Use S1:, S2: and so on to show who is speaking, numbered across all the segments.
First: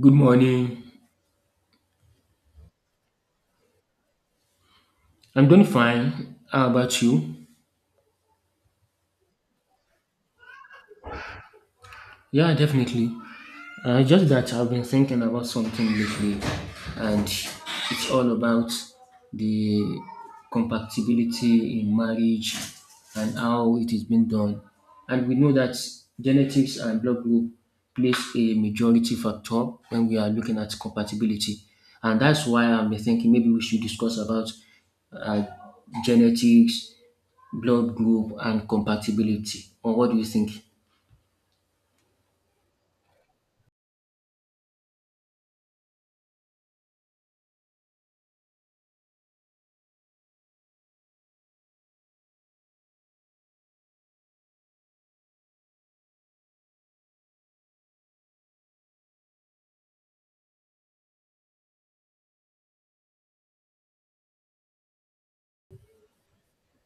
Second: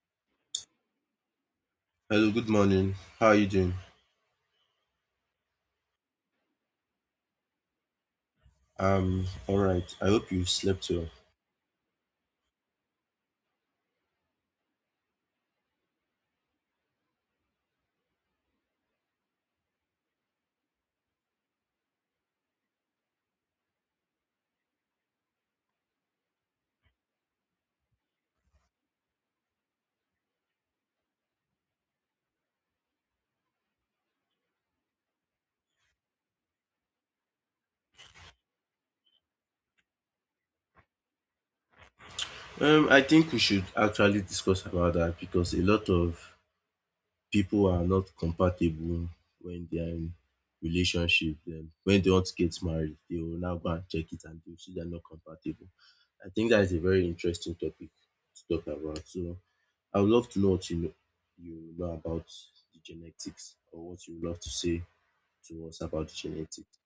S1: Good morning.
S2: Hello, good morning. How are you doing?
S1: I'm doing fine. How about you?
S2: All right. I hope you slept well.
S1: Yeah, definitely. Just that I've been thinking about something lately, and it's all about the compatibility in marriage and how it is being done. And we know that genetics and blood group plays a majority factor when we are looking at compatibility, and that's why I've been thinking maybe we should discuss about uh, genetics blood group and compatibility, or what do you think?
S2: I think we should actually discuss about that because a lot of people are not compatible when they are in relationship. Then when they want to get married, they will now go and check it and they'll see they're not compatible. I think that is a very interesting topic to talk about. So I would love to know what you know about the genetics or what you would love to say to us about the genetics.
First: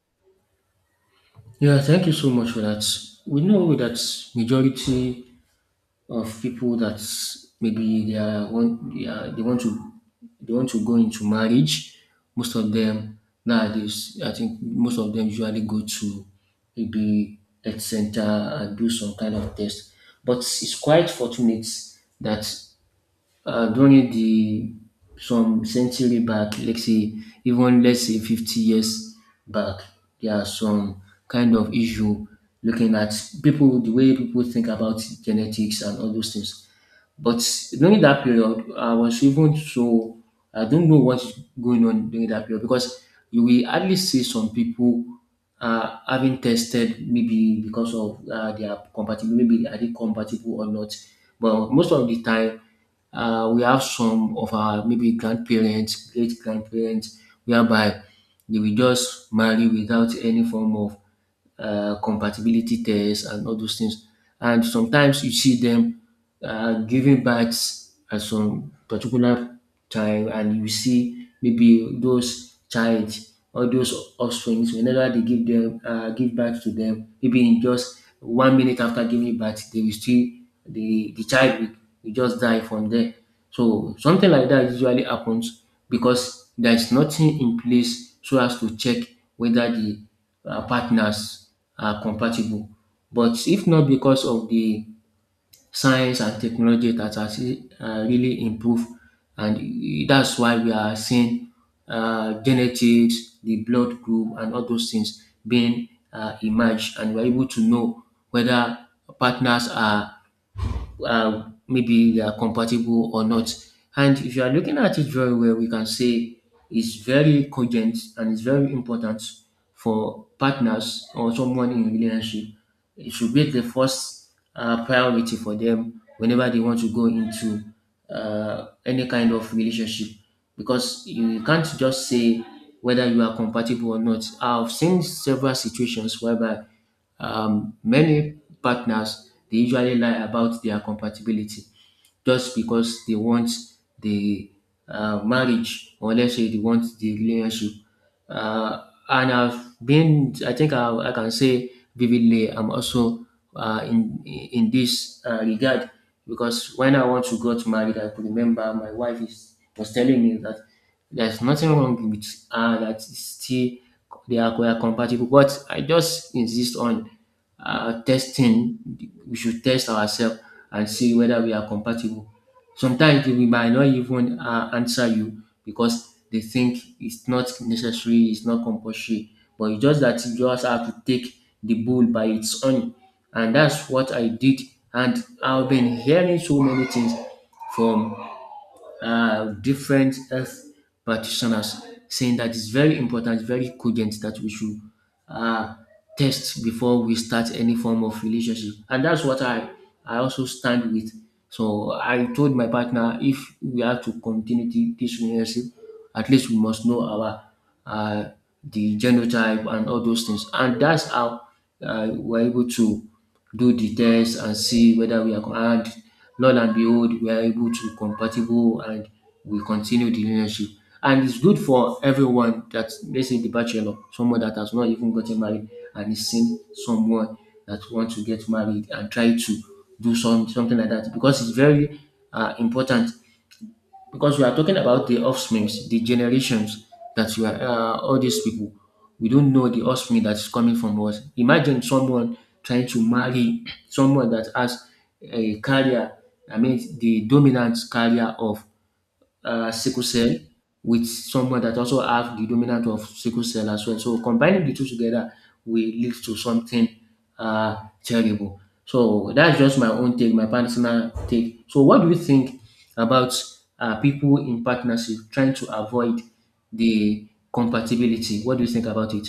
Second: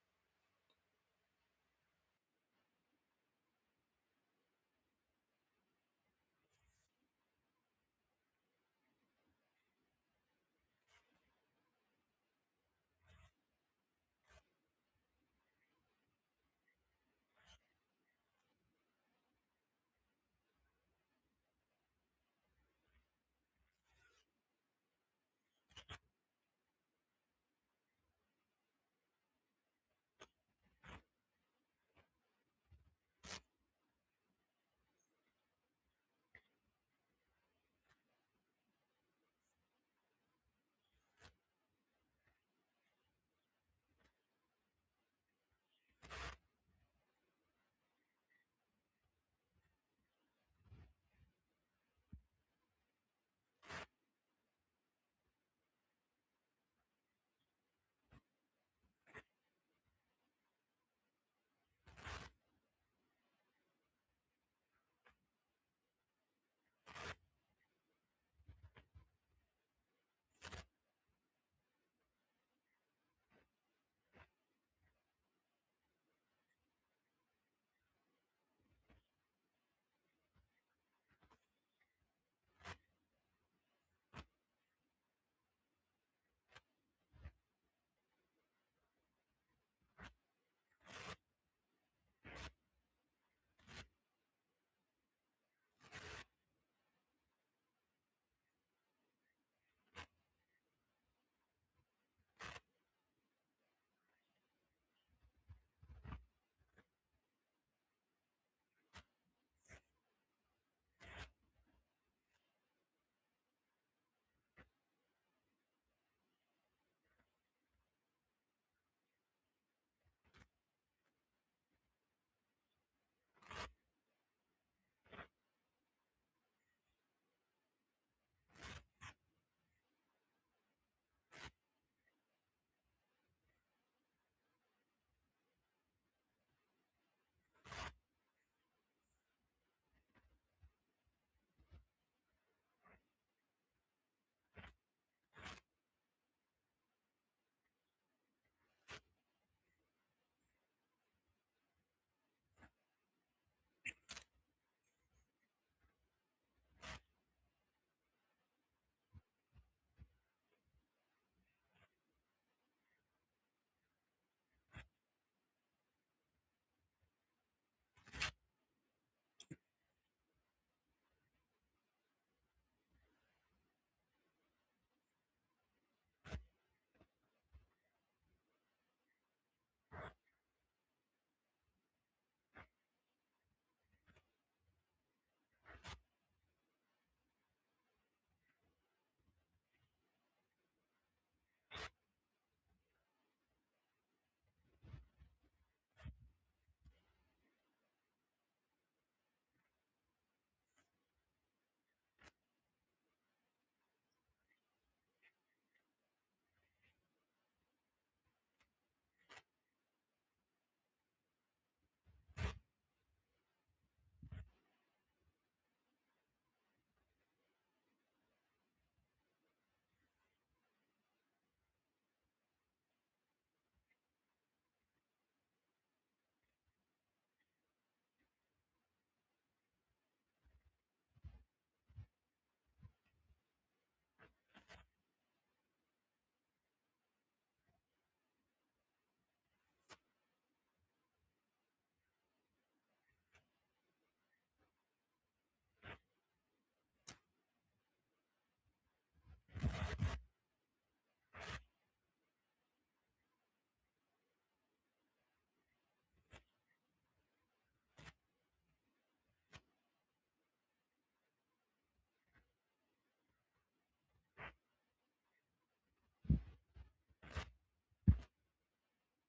S1: Yeah, thank you so much for that. We know that majority of people that maybe they are want they, are, they want to go into marriage. Most of them nowadays, I think most of them usually go to maybe health center and do some kind of test. But it's quite fortunate that during the some century back, let's say even let's say 50 years back, there are some kind of issue looking at people the way people think about genetics and all those things. But during that period, I was even so I don't know what's going on during that period, because you will hardly see some people having tested maybe because of their compatibility, maybe are they compatible or not. But most of the time, we have some of our maybe grandparents, great grandparents, whereby they will just marry without any form of compatibility test and all those things. And sometimes you see them giving birth at some particular time, and you see maybe those child, all those offspring, whenever they give them give birth to them, maybe in just 1 minute after giving birth they will still the child will just die from there. So something like that usually happens, because there is nothing in place so as to check whether the partners are compatible. But if not because of the science and technology that has really improved, and that's why we are seeing genetics, the blood group, and all those things being emerged, and we're able to know whether partners are maybe they are compatible or not. And if you are looking at it very well, we can say it's very cogent and it's very important for partners or someone in relationship. It should be the first priority for them whenever they want to go into any kind of relationship, because you can't just say whether you are compatible or not. I've seen several situations whereby many partners they usually lie about their compatibility just because they want the marriage, or let's say they want the relationship. Uh, and I think I can say vividly, I'm also in this regard, because when I want to got married, I could remember my wife was telling me that there's nothing wrong with that is still they are compatible, but I just insist on testing. We should test ourselves and see whether we are compatible. Sometimes we might not even answer you because they think it's not necessary, it's not compulsory. But it's just that you just have to take the bull by its own, and that's what I did. And I've been hearing so many things from different health practitioners saying that it's very important, very cogent that we should uh, test before we start any form of relationship. And that's what I also stand with. So I told my partner, if we have to continue this relationship, at least we must know our uh, the genotype and all those things. And that's how we're able to do the test and see whether we are co- and lo and behold, we are able to compatible, and we continue the relationship. And it's good for everyone, that let's say the bachelor, someone that has not even gotten married and is seeing someone that wants to get married, and try to do something like that, because it's very important, because we are talking about the offspring, the generations that all these people, we don't know the offspring that is coming from us. Imagine someone trying to marry someone that has a career, I mean, the dominant career of sickle cell with someone that also have the dominant of sickle cell as well. So combining the two together will lead to something uh, terrible. So that's just my own take, my personal take. So what do you think about people in partnership trying to avoid the compatibility? What do you think about it?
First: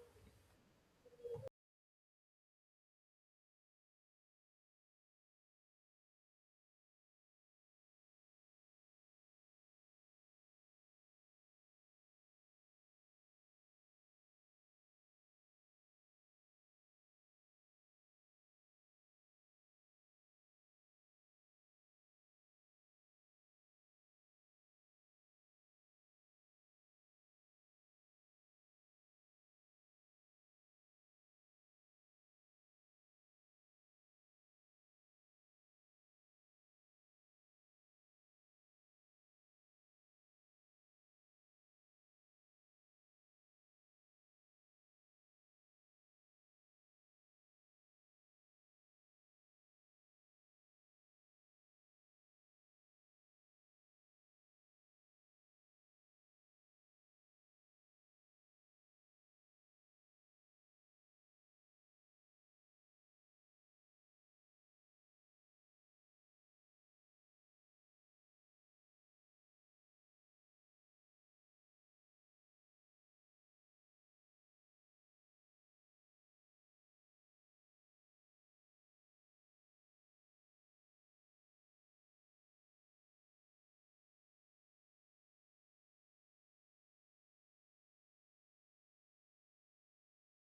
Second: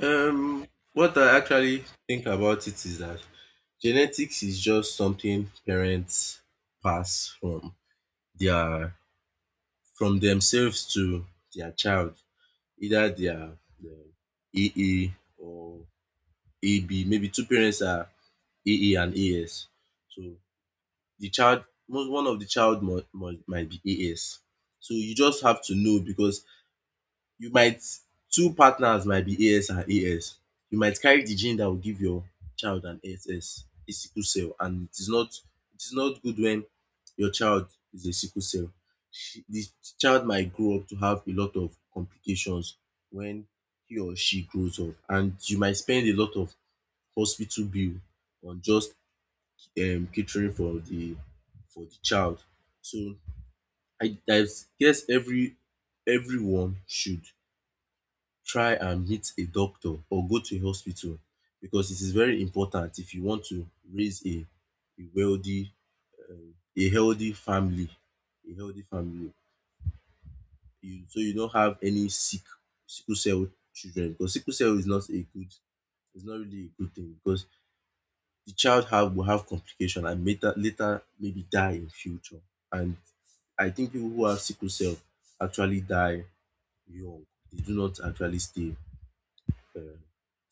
S2: Um, what I actually think about it is that genetics is just something parents pass from their from themselves to their child, either their AA or AB. Maybe two parents are AA and AS. So the child, one of the child might be AS. So you just have to know because you might two partners might be AS and AS. You might carry the gene that will give your child an SS, sickle cell, and it is not good when your child is a sickle cell. She the child might grow up to have a lot of complications when he or she grows up, and you might spend a lot of hospital bill on just catering for the child. So I guess everyone should try and meet a doctor or go to a hospital because it is very important if you want to raise a wealthy um a healthy family a healthy family you so you don't have any sickle cell children because sickle cell is not a good it's not really a good thing because the child have will have complication and later maybe die in future and I think people who have sickle cell actually die young. They do not actually stay uh,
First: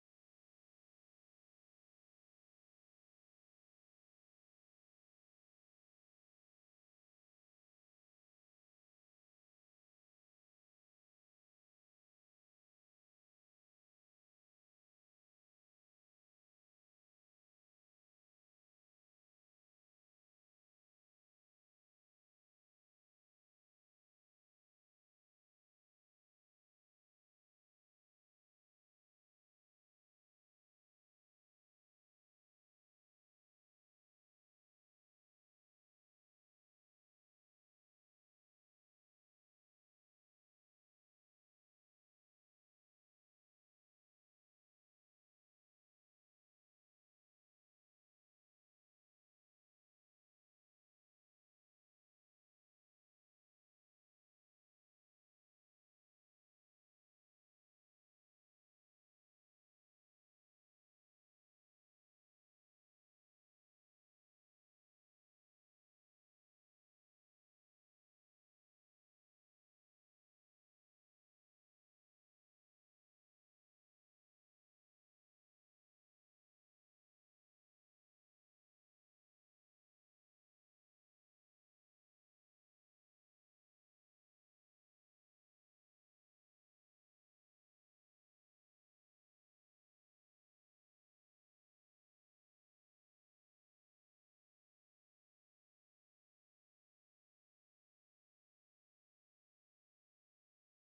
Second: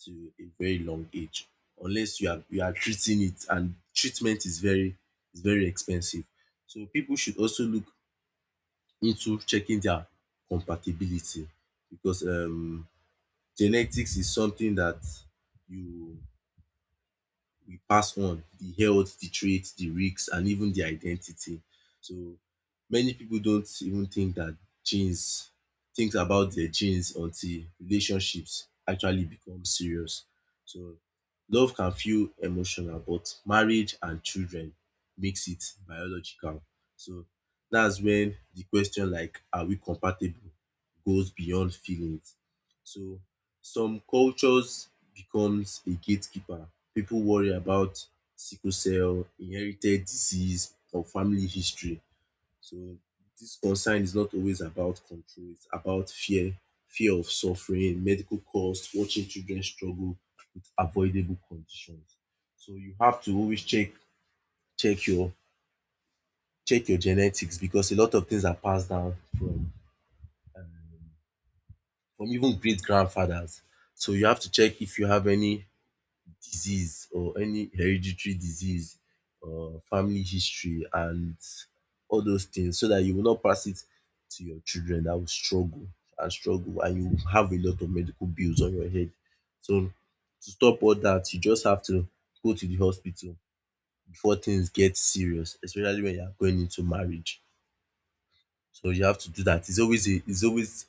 S2: to a very long age unless you are treating it, and treatment is very expensive. So people should also look into checking their compatibility because genetics is something that you we pass on the health, the traits, the risks, and even the identity. So many people don't even think that genes think about their genes until relationships actually become serious. So love can feel emotional, but marriage and children makes it biological. So that's when the question like are we compatible goes beyond feelings. So some cultures becomes a gatekeeper. People worry about sickle cell, inherited disease, or family history. So this concern is not always about control, it's about fear, fear of suffering, medical costs, watching children struggle with avoidable conditions. So you have to always check check your check your genetics because a lot of things are passed down um from even great grandfathers. So you have to check if you have any disease or any hereditary disease or family history and all those things so that you will not pass it to your children that will struggle, and you will have a lot of medical bills on your head. So to stop all that, you just have to go to the hospital before things get serious, especially when you are going into marriage. So you have to do that. It's always a it's always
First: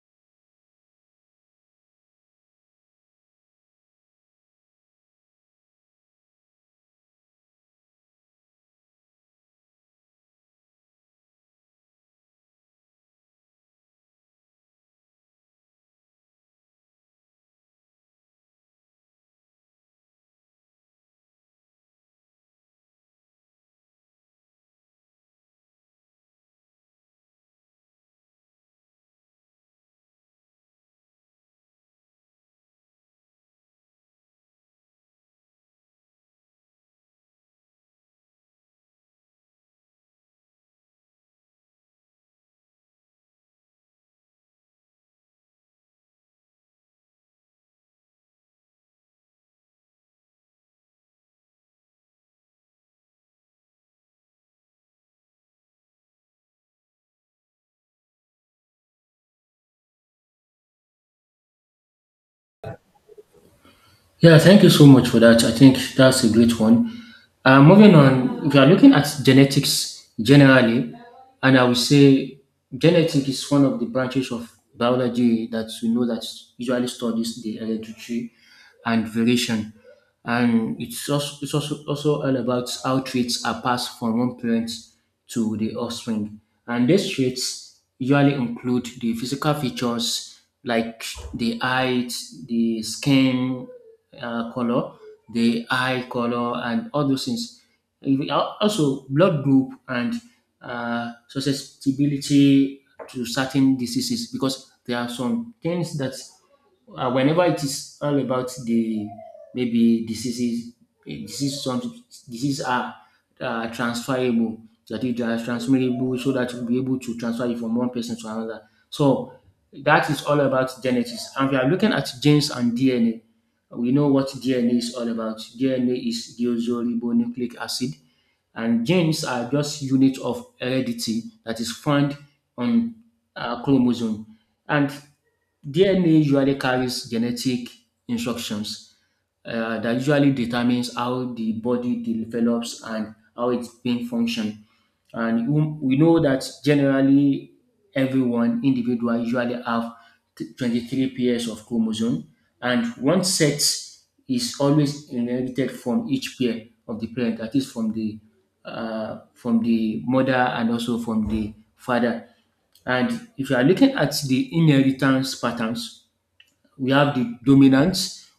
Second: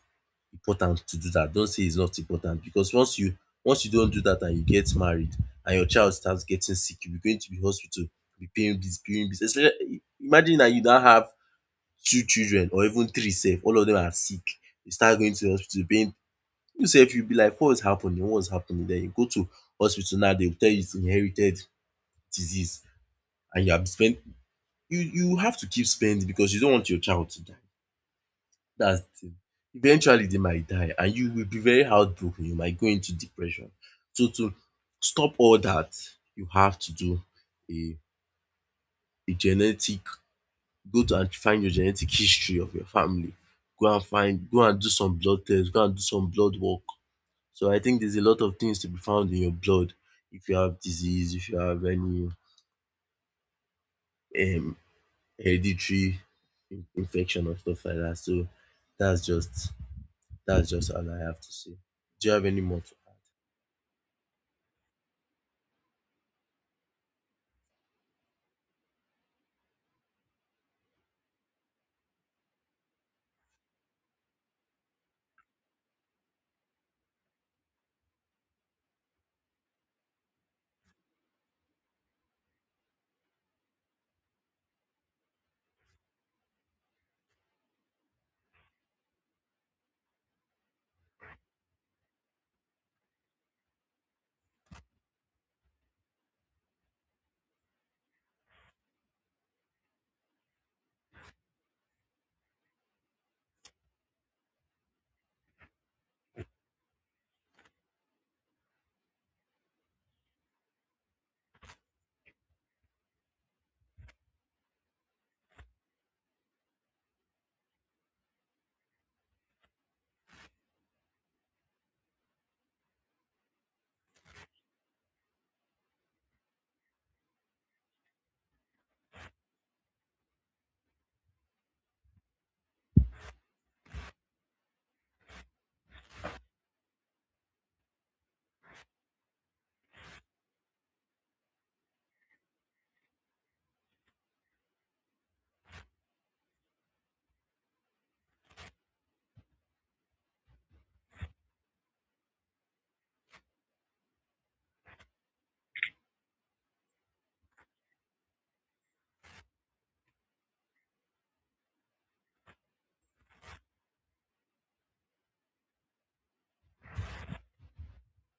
S2: important to do that. Don't say it's not important because once you don't do that and you get married and your child starts getting sick, you'll be going to the hospital, be paying bills, paying bills. Especially imagine that you now have two children or even three sef, all of them are sick. You start going to the hospital paying, you sef you be like what is happening? What is happening? Then you go to hospital now they will tell you it's inherited disease, and you have spent you you have to keep spending because you don't want your child to die. That's the thing. Eventually they might die and you will be very heartbroken, you might go into depression. So to stop all that, you have to do a a genetic, go to and find your genetic history of your family. Go and do some blood tests. Go and do some blood work. So I think there's a lot of things to be found in your blood. If you have disease, if you have any um hereditary infection or stuff like that. So that's just that's just all I have to say. Do you have any more to?
S1: Yeah, thank you so much for that. I think that's a great one. Moving on, if you are looking at genetics generally, and I would say genetics is one of the branches of biology that we know that usually studies the heredity and variation, and it's also also all about how traits are passed from one parent to the offspring. And these traits usually include the physical features like the height, the skin color, the eye color, and all those things. Also, blood group and susceptibility to certain diseases, because there are some things that whenever it is all about the maybe diseases, eh, disease some diseases are transferable. That it is transmittable, so that you'll be able to transfer it from one person to another. So that is all about genetics. And we are looking at genes and DNA. We know what DNA is all about. DNA is deoxyribonucleic acid, and genes are just units of heredity that is found on chromosome. And DNA usually carries genetic instructions that usually determines how the body develops and how its brain function. And we know that generally everyone, individual, usually have 23 pairs of chromosome, and one set is always inherited from each pair of the parent, that is from the mother and also from the father. And if you are looking at the inheritance patterns, we have the dominant,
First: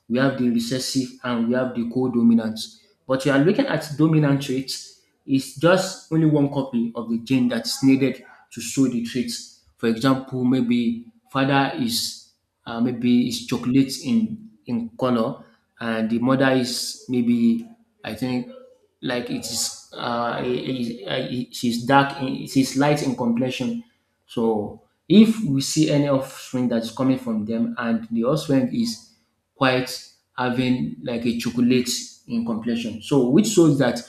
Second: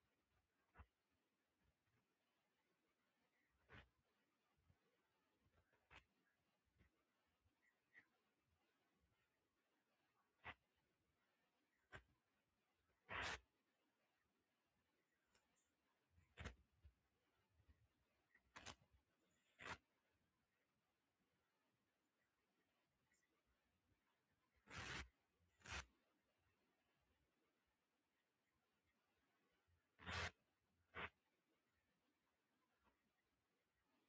S1: we have the recessive, and we have the co-dominant. But you are looking at dominant traits, it's just only one copy of the gene that's needed to show the traits. For example, maybe father is maybe is chocolate in color, and the mother is maybe, I think, like it is she's light in complexion, so if we see any offspring that is coming from them, and the offspring is quite having like a chocolate in complexion, so which shows that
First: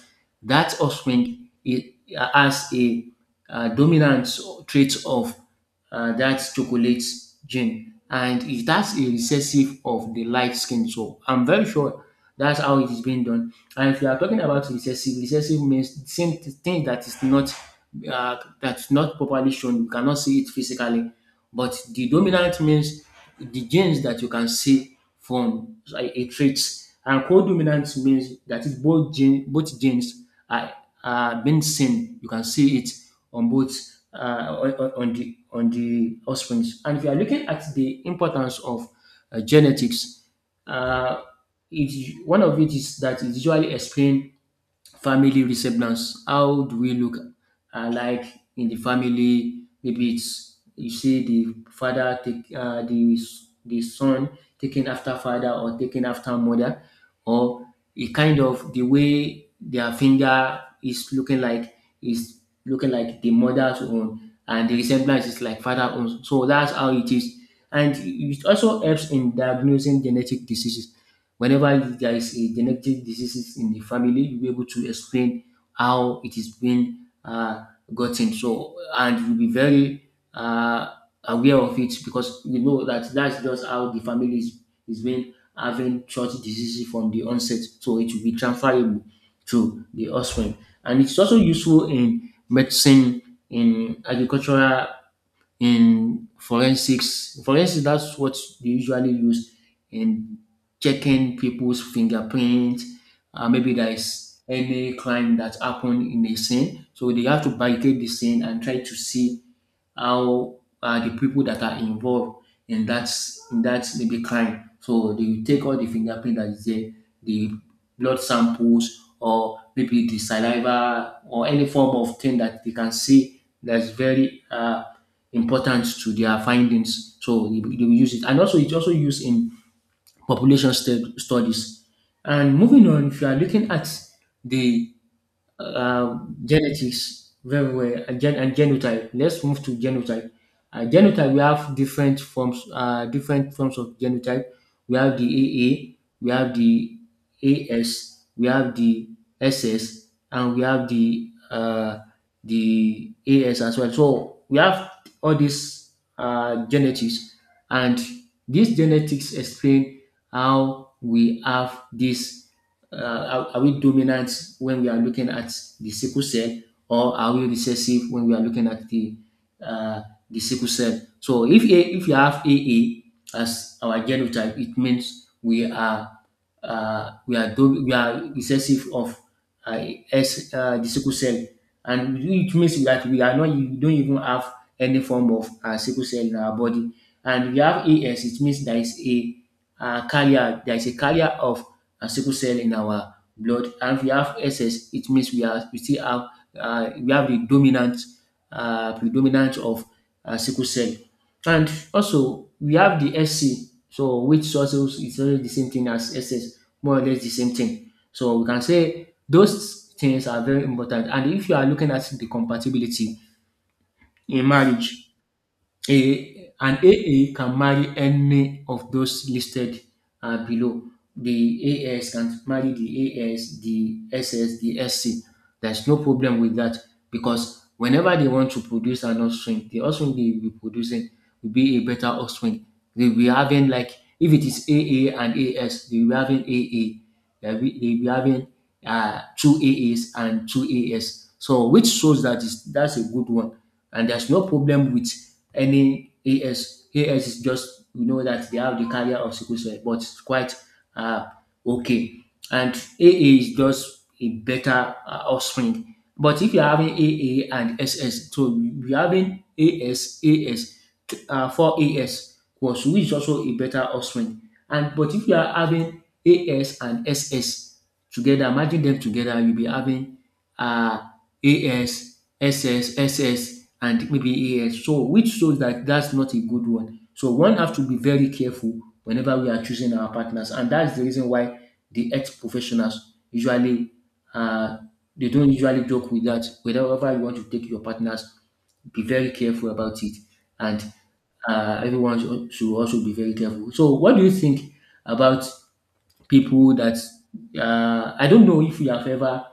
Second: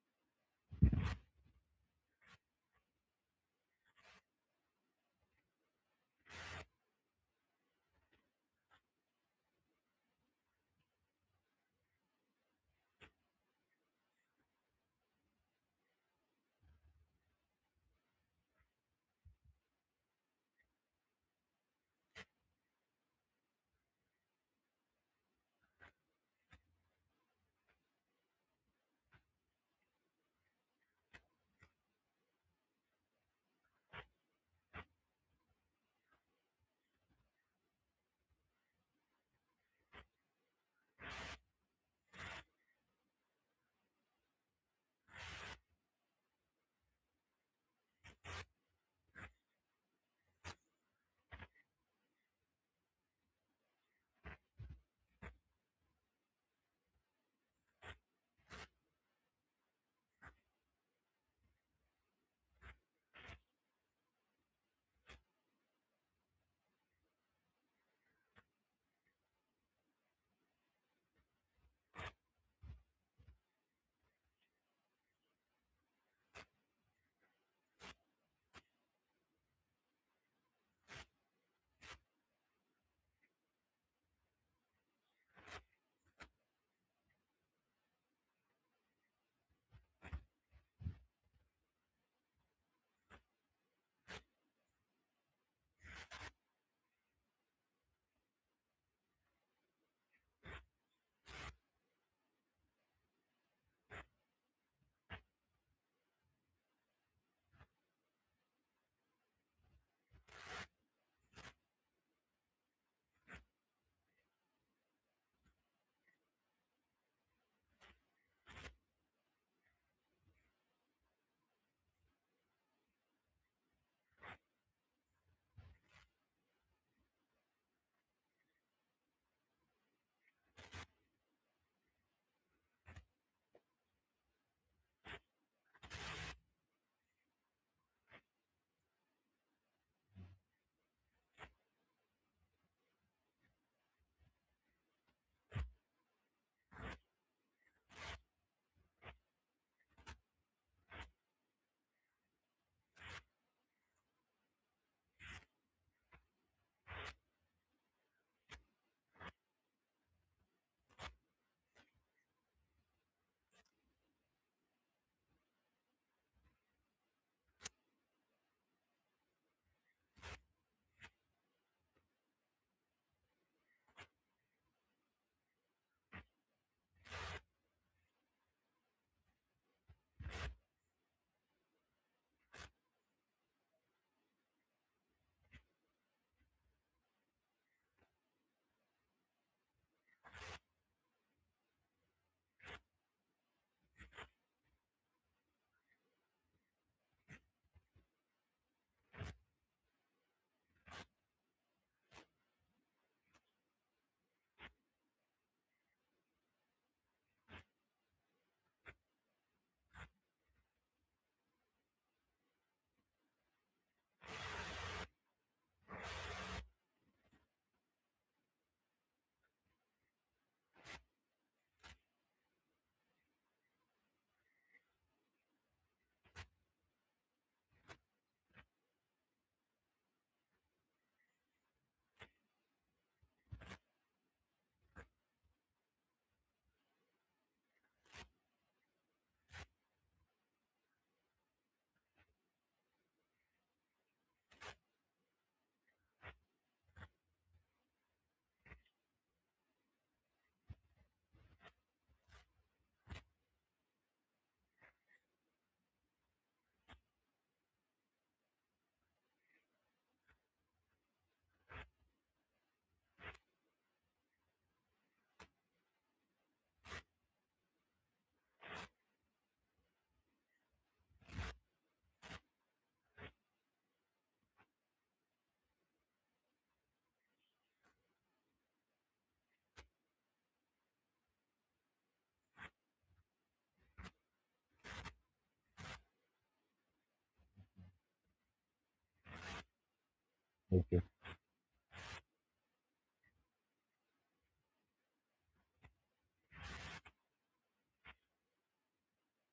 S1: that offspring it has a dominant trait of that's chocolate gene, and it that's a recessive of the light skin, so I'm very sure that's how it is being done. And if you are talking about recessive, means the same thing, that is not uh, that's not properly shown, you cannot see it physically, but the dominant means the genes that you can see from a trait, and co-dominant means that is both genes are, are being seen, you can see it on both on the offspring. And if you are looking at the importance of genetics, uh, it, one of it is that it usually explain family resemblance. How do we look alike in the family? Maybe it's you see the father take the son taking after father or taking after mother, or a kind of the way their finger is looking like the mother's own, and the resemblance is like father own. So that's how it is, and it also helps in diagnosing genetic diseases. Whenever there is a genetic diseases in the family, you'll be able to explain how it is being uh, gotten. So, and you'll be very aware of it because you know that that's just how the family is being having short diseases from the onset. So it will be transferable to the offspring. And it's also useful in medicine, in agricultural, in forensics, that's what they usually use in checking people's fingerprint. Maybe there is any crime that happened in a scene, so they have to barricade the scene and try to see how the people that are involved in that maybe crime. So they will take all the fingerprint that is there, the blood samples, or maybe the saliva, or any form of thing that they can see that's very important to their findings. So they will use it, and also it's also used in population studies. And moving on, if you are looking at the uh, genetics very well, and genotype. Let's move to genotype. Genotype we have different forms of genotype. We have the AA, we have the AS, we have the SS, and we have the AS as well. So we have all these genetics, and these genetics explain how we have this are we dominant when we are looking at the sickle cell, or are we recessive when we are looking at uh, the sickle cell. So if if you have aa as our genotype, it means we are we are recessive of uh, the sickle cell, and it means that we are not we don't even have any form of sickle cell in our body. And if you have AS, it means there is a carrier of sickle cell in our blood. And if you have SS, it means we still have we have the dominant predominance of sickle cell. And also, we have the SC, so which also is also the same thing as SS, more or less the same thing. So we can say those things are very important. And if you are looking at the compatibility in marriage, an A can marry any of those listed below. The AS can marry the AS, the S S, the SC. There's no problem with that because whenever they want to produce an offspring, the offspring they will be producing will be a better offspring. They will be having, like, if it is A and AS, they will be having A. They will be having two A S and two AS. So which shows that is that's a good one, and there's no problem with any AS. AS is just, we know that they have the carrier of sickle cell, but it's quite uh, okay. And AA is just a better offspring. But if you're having AA and SS, so you're having AS, AS, 4 AS, was which is also a better offspring. And but if you are having AS and SS together, imagine them together, you'll be having uh, AS, SS, SS, and maybe AS. So, which shows that that's not a good one. So, one has to be very careful whenever we are choosing our partners, and that's the reason why the ex professionals usually uh, they don't usually joke with that. Whenever you want to take your partners, be very careful about it, and
S2: Okay.
S1: everyone should also be very careful. So, what do you think about people that, I don't know if you have ever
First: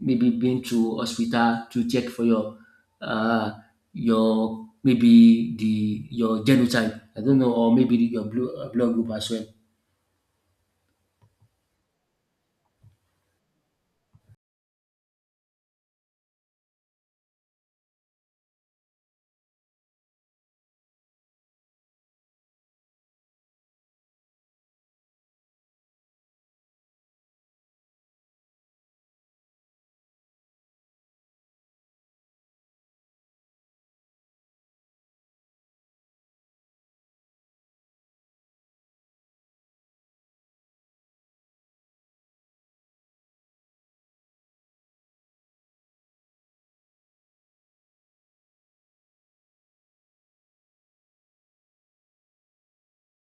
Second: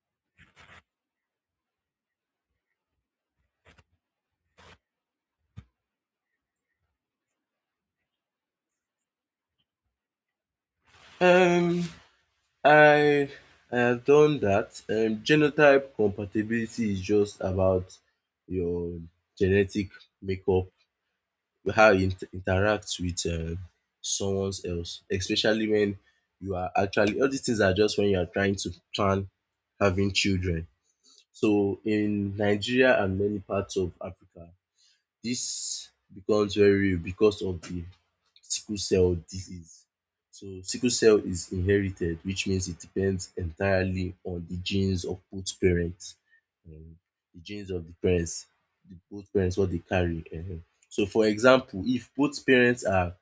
S1: maybe been to hospital to check for uh, your maybe the your genotype? I don't know, or maybe your blood group as well.
S2: Um, I I have done that. Genotype compatibility is just about your genetic makeup, how you interact with someone else, especially when you are actually all these things are just when you are trying to plan having children. So in Nigeria and many parts of Africa, this becomes very real because of the sickle cell disease. So sickle cell is inherited, which means it depends entirely on the genes of both parents. um The genes of the parents, the both parents what they carry. So for example, if both parents are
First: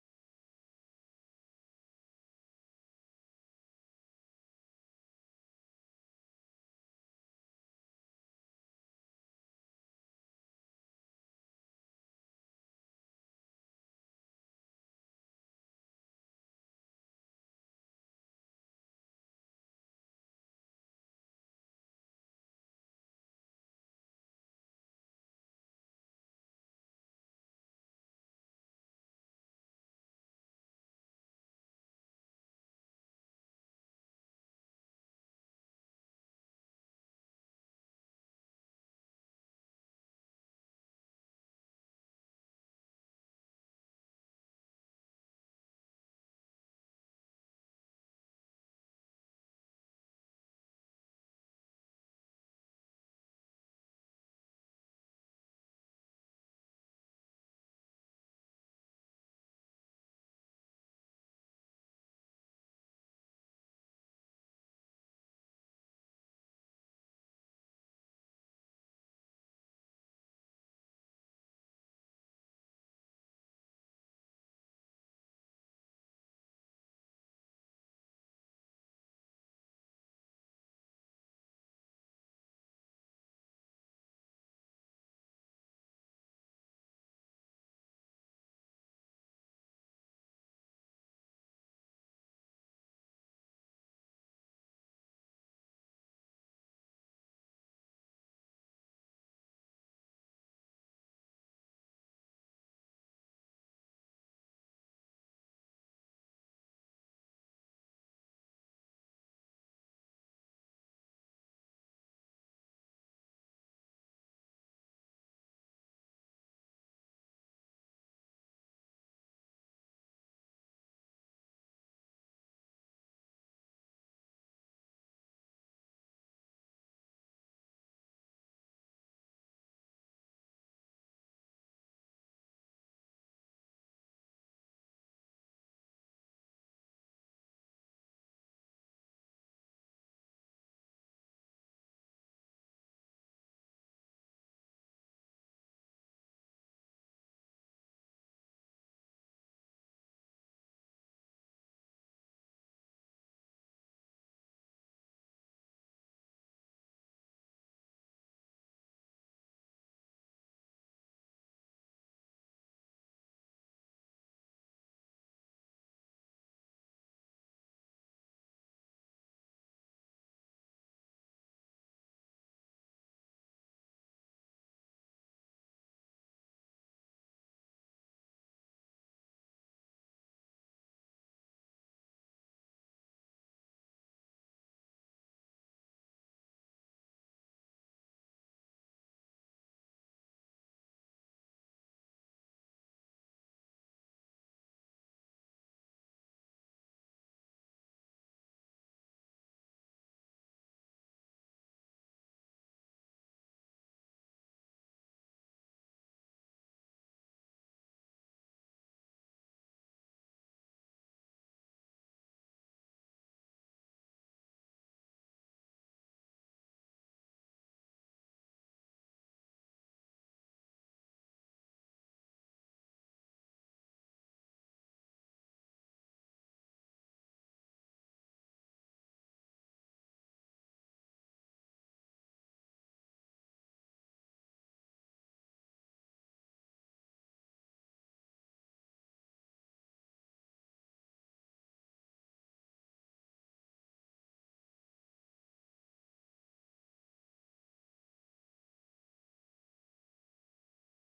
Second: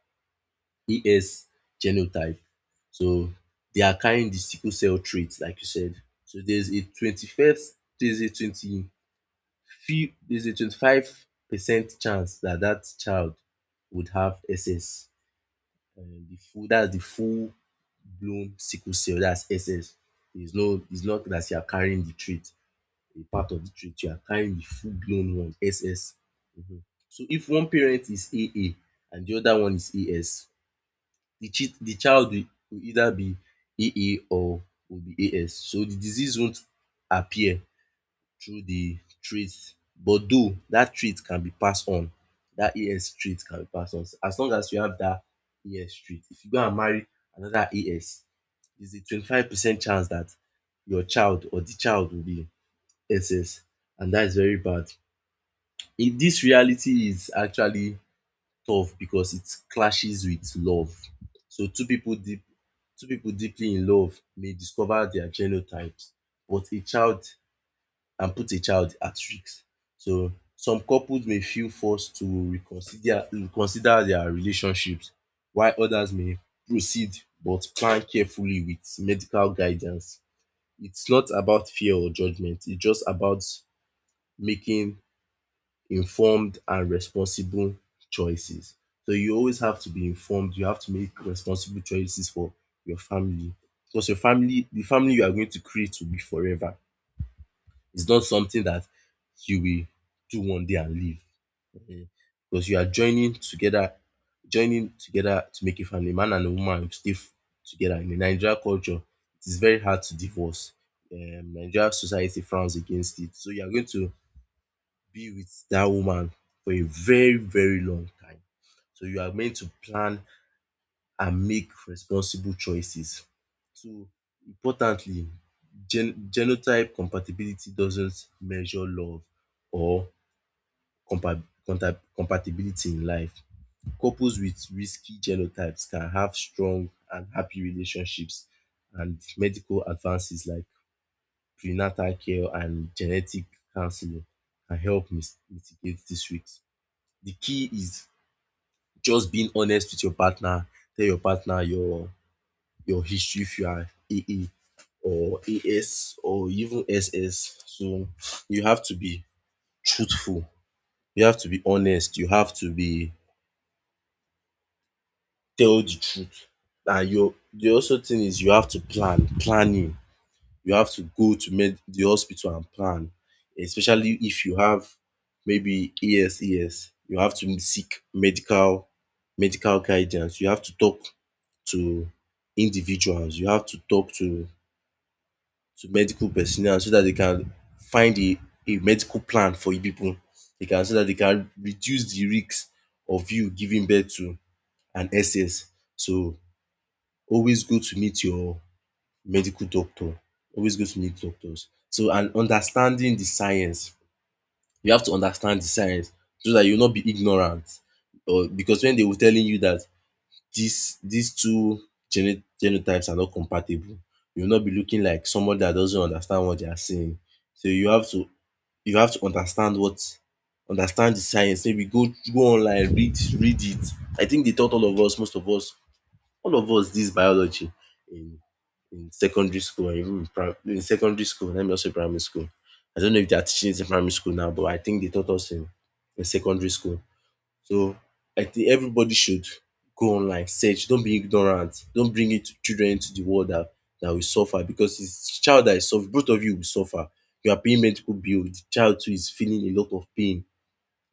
S2: ES genotype, so they are carrying the sickle cell trait like you said. So there's a twenty-first, there's a twenty few there's a 25% chance that that child would have SS. That's the full blown sickle cell, that's SS. There's no, it's not that you are carrying the trait, a part of the trait, you are carrying the full blown one, SS. Mhm. So if one parent is AA and the other one is AS, the child will either be AA or will be AS. So the disease won't appear through the traits, but though that AS trait can be passed on. As long as you have that AS trait, if you go and marry another AS, there's a 25% chance that your child or the child will be SS, and that is very bad. In this reality is actually tough because it clashes with love. So two people deeply in love may discover their genotypes but a child and put a child at risk. So some couples may feel forced to reconsider their relationships while others may proceed but plan carefully with medical guidance. It's not about fear or judgment, it's just about making informed and responsible choices. So you always have to be informed, you have to make responsible choices for your family because your family the family you are going to create will be forever. It's not something that you will do one day and leave. Mhm. Because you are joining together to make a family. Man and a woman will together. In the Nigerian culture, it is very hard to divorce. Nigerian society frowns against it. So you are going to be with that woman for a very, very long time. So you are meant to plan and make responsible choices. So importantly, genotype compatibility doesn't measure love or compa- compatibility in life. Couples with risky genotypes can have strong and happy relationships, and medical advances like prenatal care and genetic counseling can help mitigate this risk. The key is just being honest with your partner. Tell your partner your history if you are AA or AS or even SS. So you have to be truthful, you have to be honest, you have to be tell the truth. And your the also thing is you have to plan, planning. You have to go to med the hospital and plan, especially if you have maybe AS, ES. You have to seek medical guidance. You have to talk to individuals. You have to talk to medical personnel so that they can find a medical plan for you pipu. Dey can so that they can reduce the risks of you giving birth to an excess. So always go to meet your medical doctor, always go to meet doctors. So and understanding the science. You have to understand the science so that you not be ignorant or because when they were telling you that these two genotypes are not compatible, you will not be looking like someone that doesn't understand what they are saying. So you have to understand the science. Maybe go online, read it. I think they taught most of us, all of us this biology in in secondary school and even in, in secondary school. Let me also primary school. I don't know if they are teaching it in primary school now, but I think they taught us in secondary school. So I think everybody should go online, search, don't be ignorant, don't bring it children into the world that that will suffer because it's child that is suffer, both of you will suffer. You are paying medical bill, the child too is feeling a lot of pain,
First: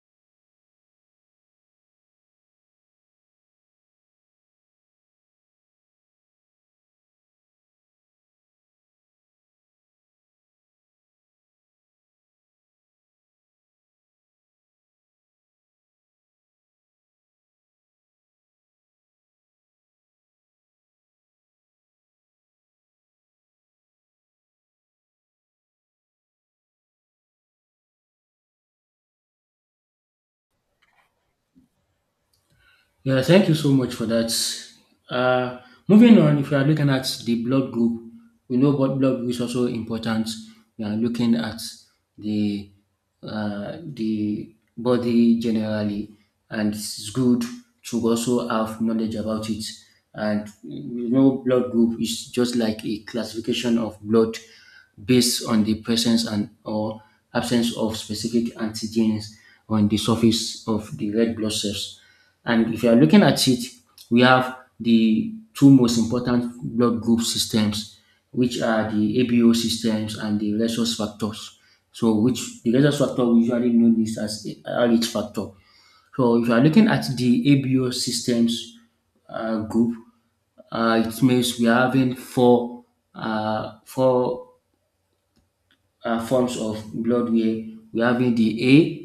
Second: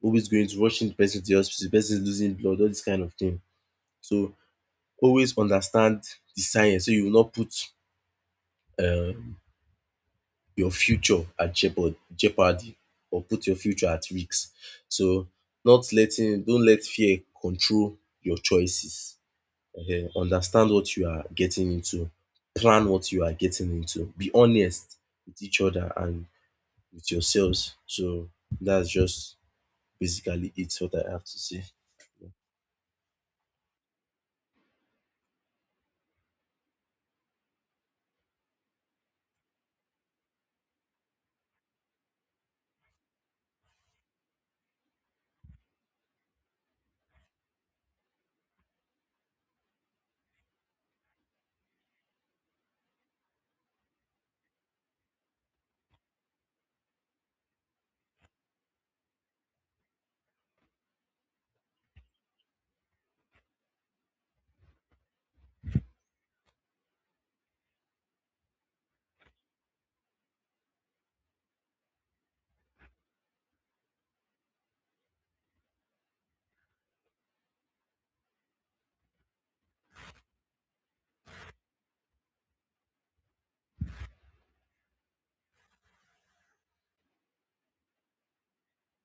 S2: always going to rushing the person to the hospital, the person is losing blood, all this kind of thing. So always understand the science so you will not put um your future at jeopardy or put your future at risk. So not letting don't let fear control your choices. Understand what you are getting into, plan what you are getting into, be honest with each other and with yourselves. So that's just basically it, what I have to say.
S1: Yeah, thank you so much for that. Uh, Moving on, if you are looking at the blood group, we know what blood group is also important. We are looking at the the body generally, and it's good to also have knowledge about it. And we know blood group is just like a classification of blood based on the presence and or absence of specific antigens on the surface of the red blood cells. And if you are looking at it, we have the two most important blood group systems, which are the ABO systems and the rhesus factors. So, which the rhesus factor we usually know this as a RH factor. So, if you are looking at the ABO systems group, it means we are having four forms of blood where we are having the,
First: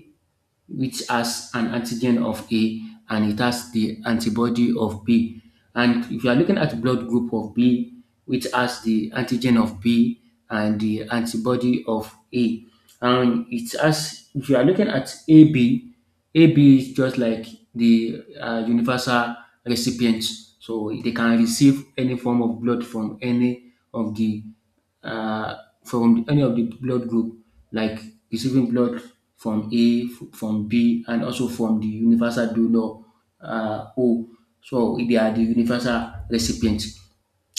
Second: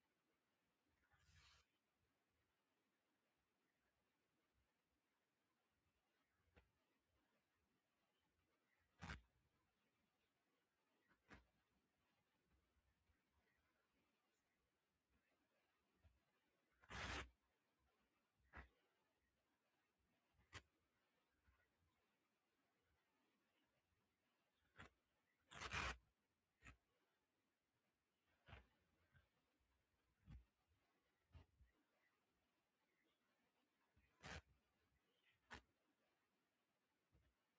S1: which has an antigen of A and it has the antibody of B. And if you are looking at blood group of B, which has the antigen of B and the antibody of A, and it has, if you are looking at AB, AB is just like the universal recipient, so they can receive any form of blood from any of the uh, blood group, like receiving blood from A, from B, and also from the universal donor, O. So they are the universal recipients,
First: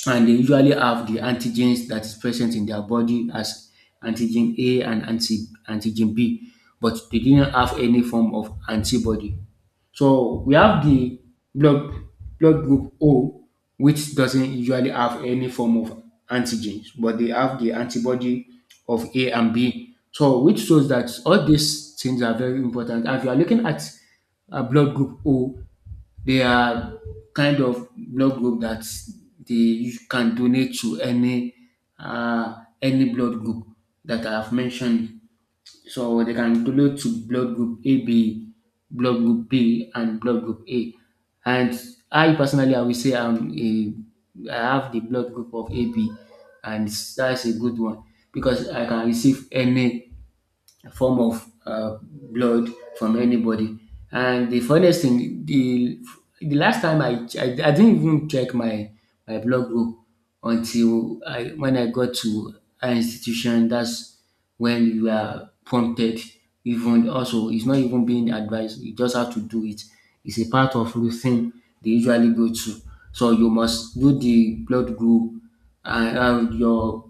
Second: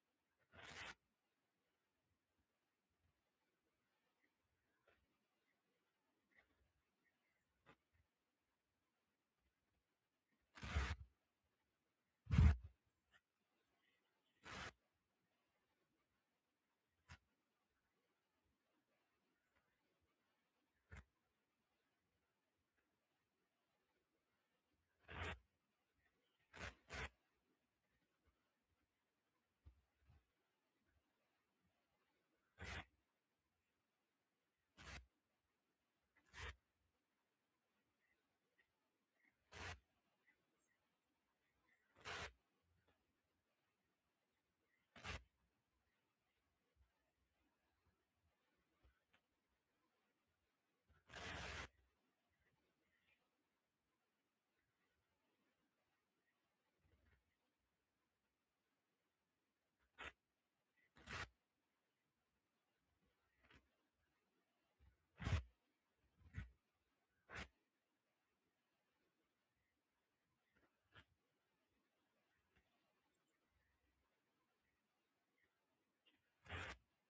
S1: and they usually have the antigens that is present in their body as antigen A and antigen B, but they didn't have any form of antibody. So we have the blood blood group O, which doesn't usually have any form of antigens, but they have the antibody of A and B. So which shows that all these things are very important. And if you are looking at a blood group O, they are kind of blood group that they, you can donate to uh, any blood group that I have mentioned. So they can relate to blood group AB, blood group B, and blood group A. And I personally, I will say I have the blood group of AB, and that's a good one because I can receive any form of blood from anybody. And the funniest thing, the last time I didn't even check my blood group until I when I got to an institution. That's when you are prompted. Even also, it's not even being advised. You just have to do it. It's a part of routine they usually go to. So you must do the blood group and your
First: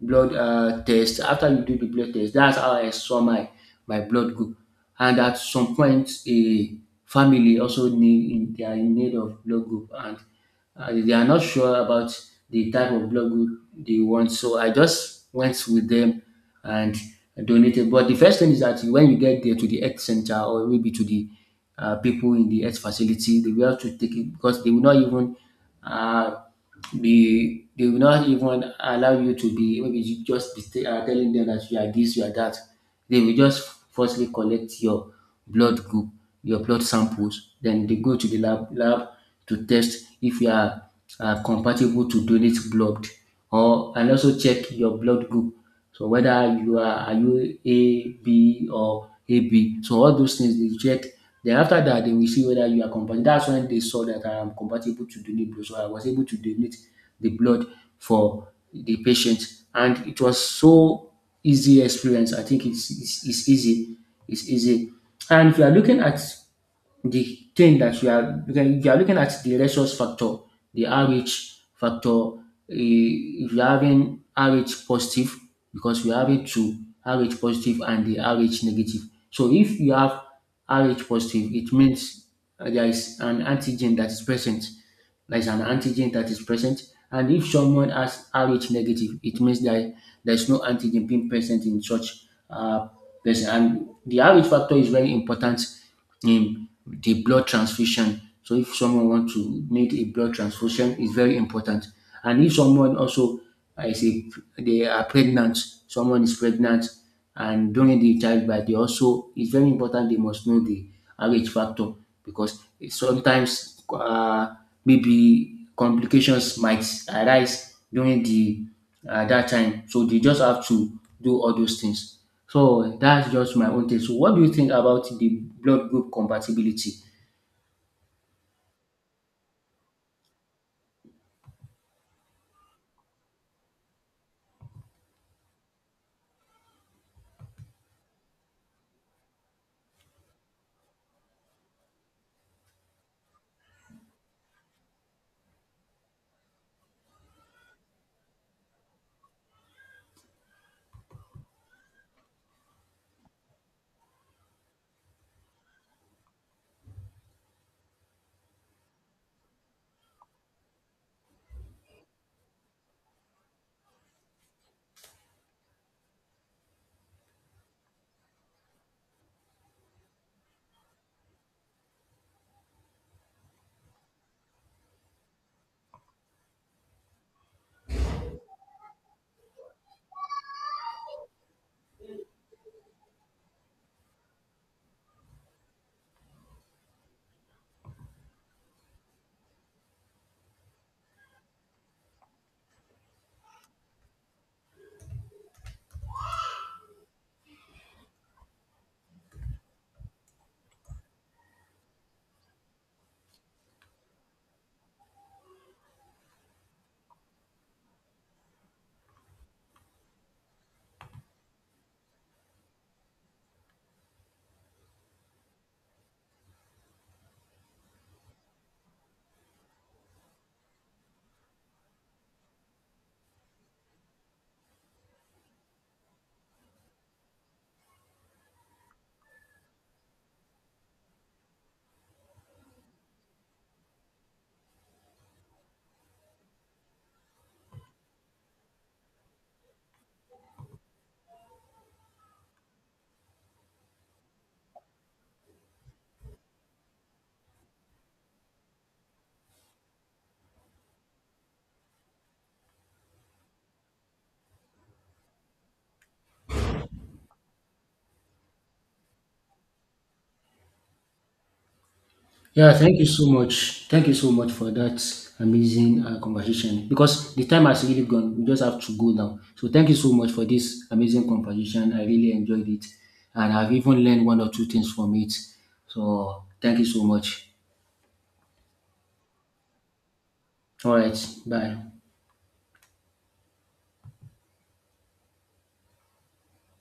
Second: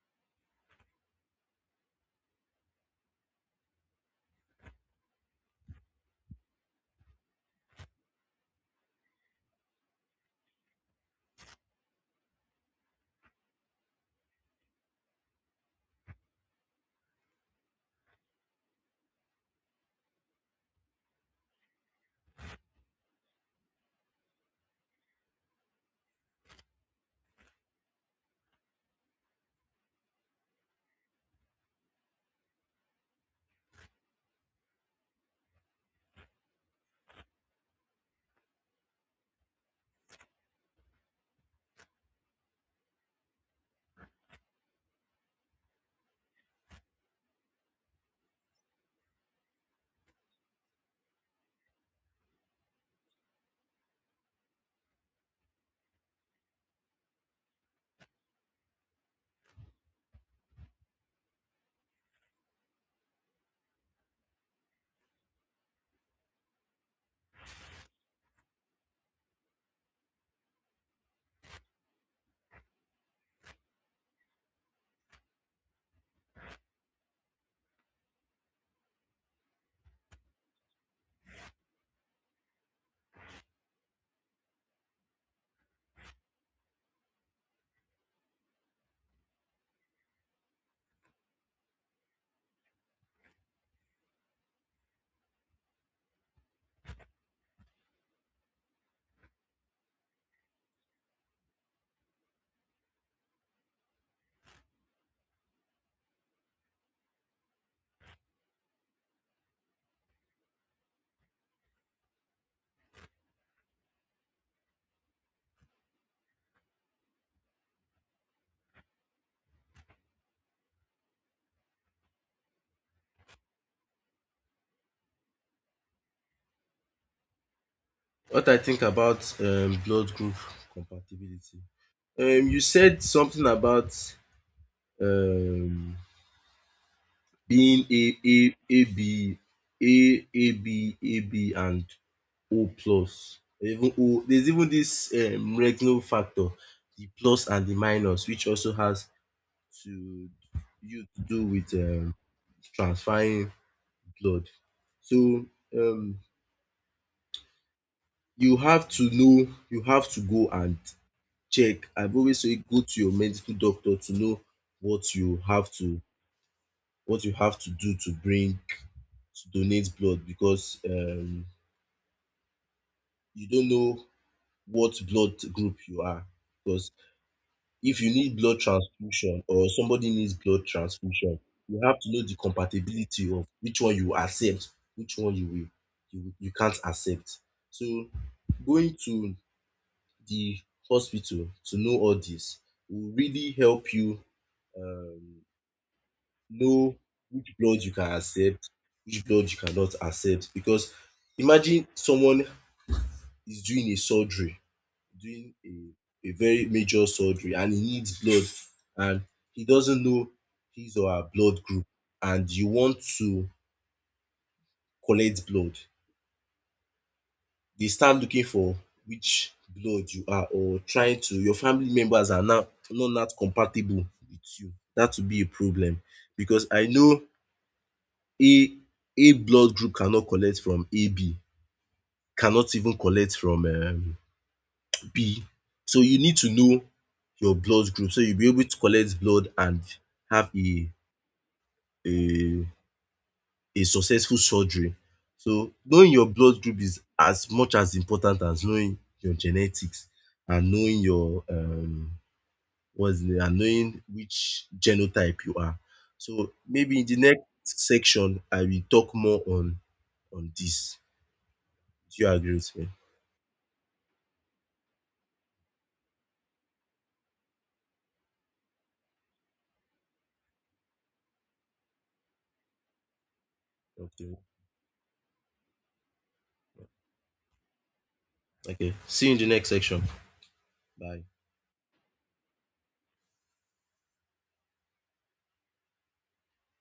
S1: blood test. After you do the blood test, that's how I saw my blood group. And at some point, a family also need in they are in need of blood group, and they are not sure about the type of blood group they want. So I just went with them and donated. But the first thing is that when you get there to the health center, or maybe to the people in the health facility, they will have to take it because they will not even uh, be they will not even allow you to be, maybe you just telling them that you are this, you are that. They will just firstly collect your blood group, your blood samples, then they go to the lab to test if you are compatible to donate blood, or and also check your blood group. So whether you are you AB or AB. So all those things they check. Then after that they will see whether you are compatible. That's when they saw that I am compatible to donate blood. So I was able to donate the blood for the patient, and it was so easy experience. I think it's easy. It's easy. And if you are looking at the thing that you are, if you are looking at the resource factor, the RH factor, eh, if you're having RH positive, because we have it to RH positive and the RH negative. So if you have RH positive, it means there is an antigen that is present. There is an antigen that is present, and if someone has Rh negative, it means that there's no antigen being present in such uh, person. And the Rh factor is very important in the blood transfusion. So if someone wants to need a blood transfusion, it's very important. And if someone also uh, is a, they are pregnant, someone is pregnant, and during the childbirth they also, it's very important they must know the RH factor, because sometimes maybe complications might arise during the dat time, so they just have to do all those things. So that's just my own take. So what do you think about the blood group compatibility?
S2: What I think about blood group compatibility. You said something about um being A B A B A B and O plus. Even O there's even this Regno factor, the plus and the minus, which also has to you to do with transferring blood. So um, you have to know, you have to go and check. I've always say go to your medical doctor to know what you have to what you have to do to bring to donate blood because you don't know what blood group you are. Because if you need blood transfusion or somebody needs blood transfusion, you have to know the compatibility of which one you accept, which one you you can't accept. So going to the hospital to know all this will really help you um know which blood you can accept, which blood you cannot accept because imagine someone is doing a very major surgery and he needs blood and he doesn't know his or her blood group and you want to collect blood, they start looking for which blood you are, or trying to your family members are now not compatible with you. That would be a problem because I know A A blood group cannot collect from AB, cannot even collect from B. So you need to know your blood group so you'll be able to collect blood and have a a successful surgery. So knowing your blood group is as much as important as knowing your genetics and knowing your what's the name and knowing which genotype you are. So maybe in the next section I will talk more on this. Do you agree
S1: Yeah,
S2: with me?
S1: thank you so much. Thank you so much for that amazing conversation, because the time has really gone. We just have to go now. So, thank you so much for this amazing conversation. I really enjoyed it, and I've even learned
S2: Okay.
S1: one or two things from it. So, thank you so much.
S2: Okay. See you in the next section.
S1: All right,
S2: Bye.
S1: bye.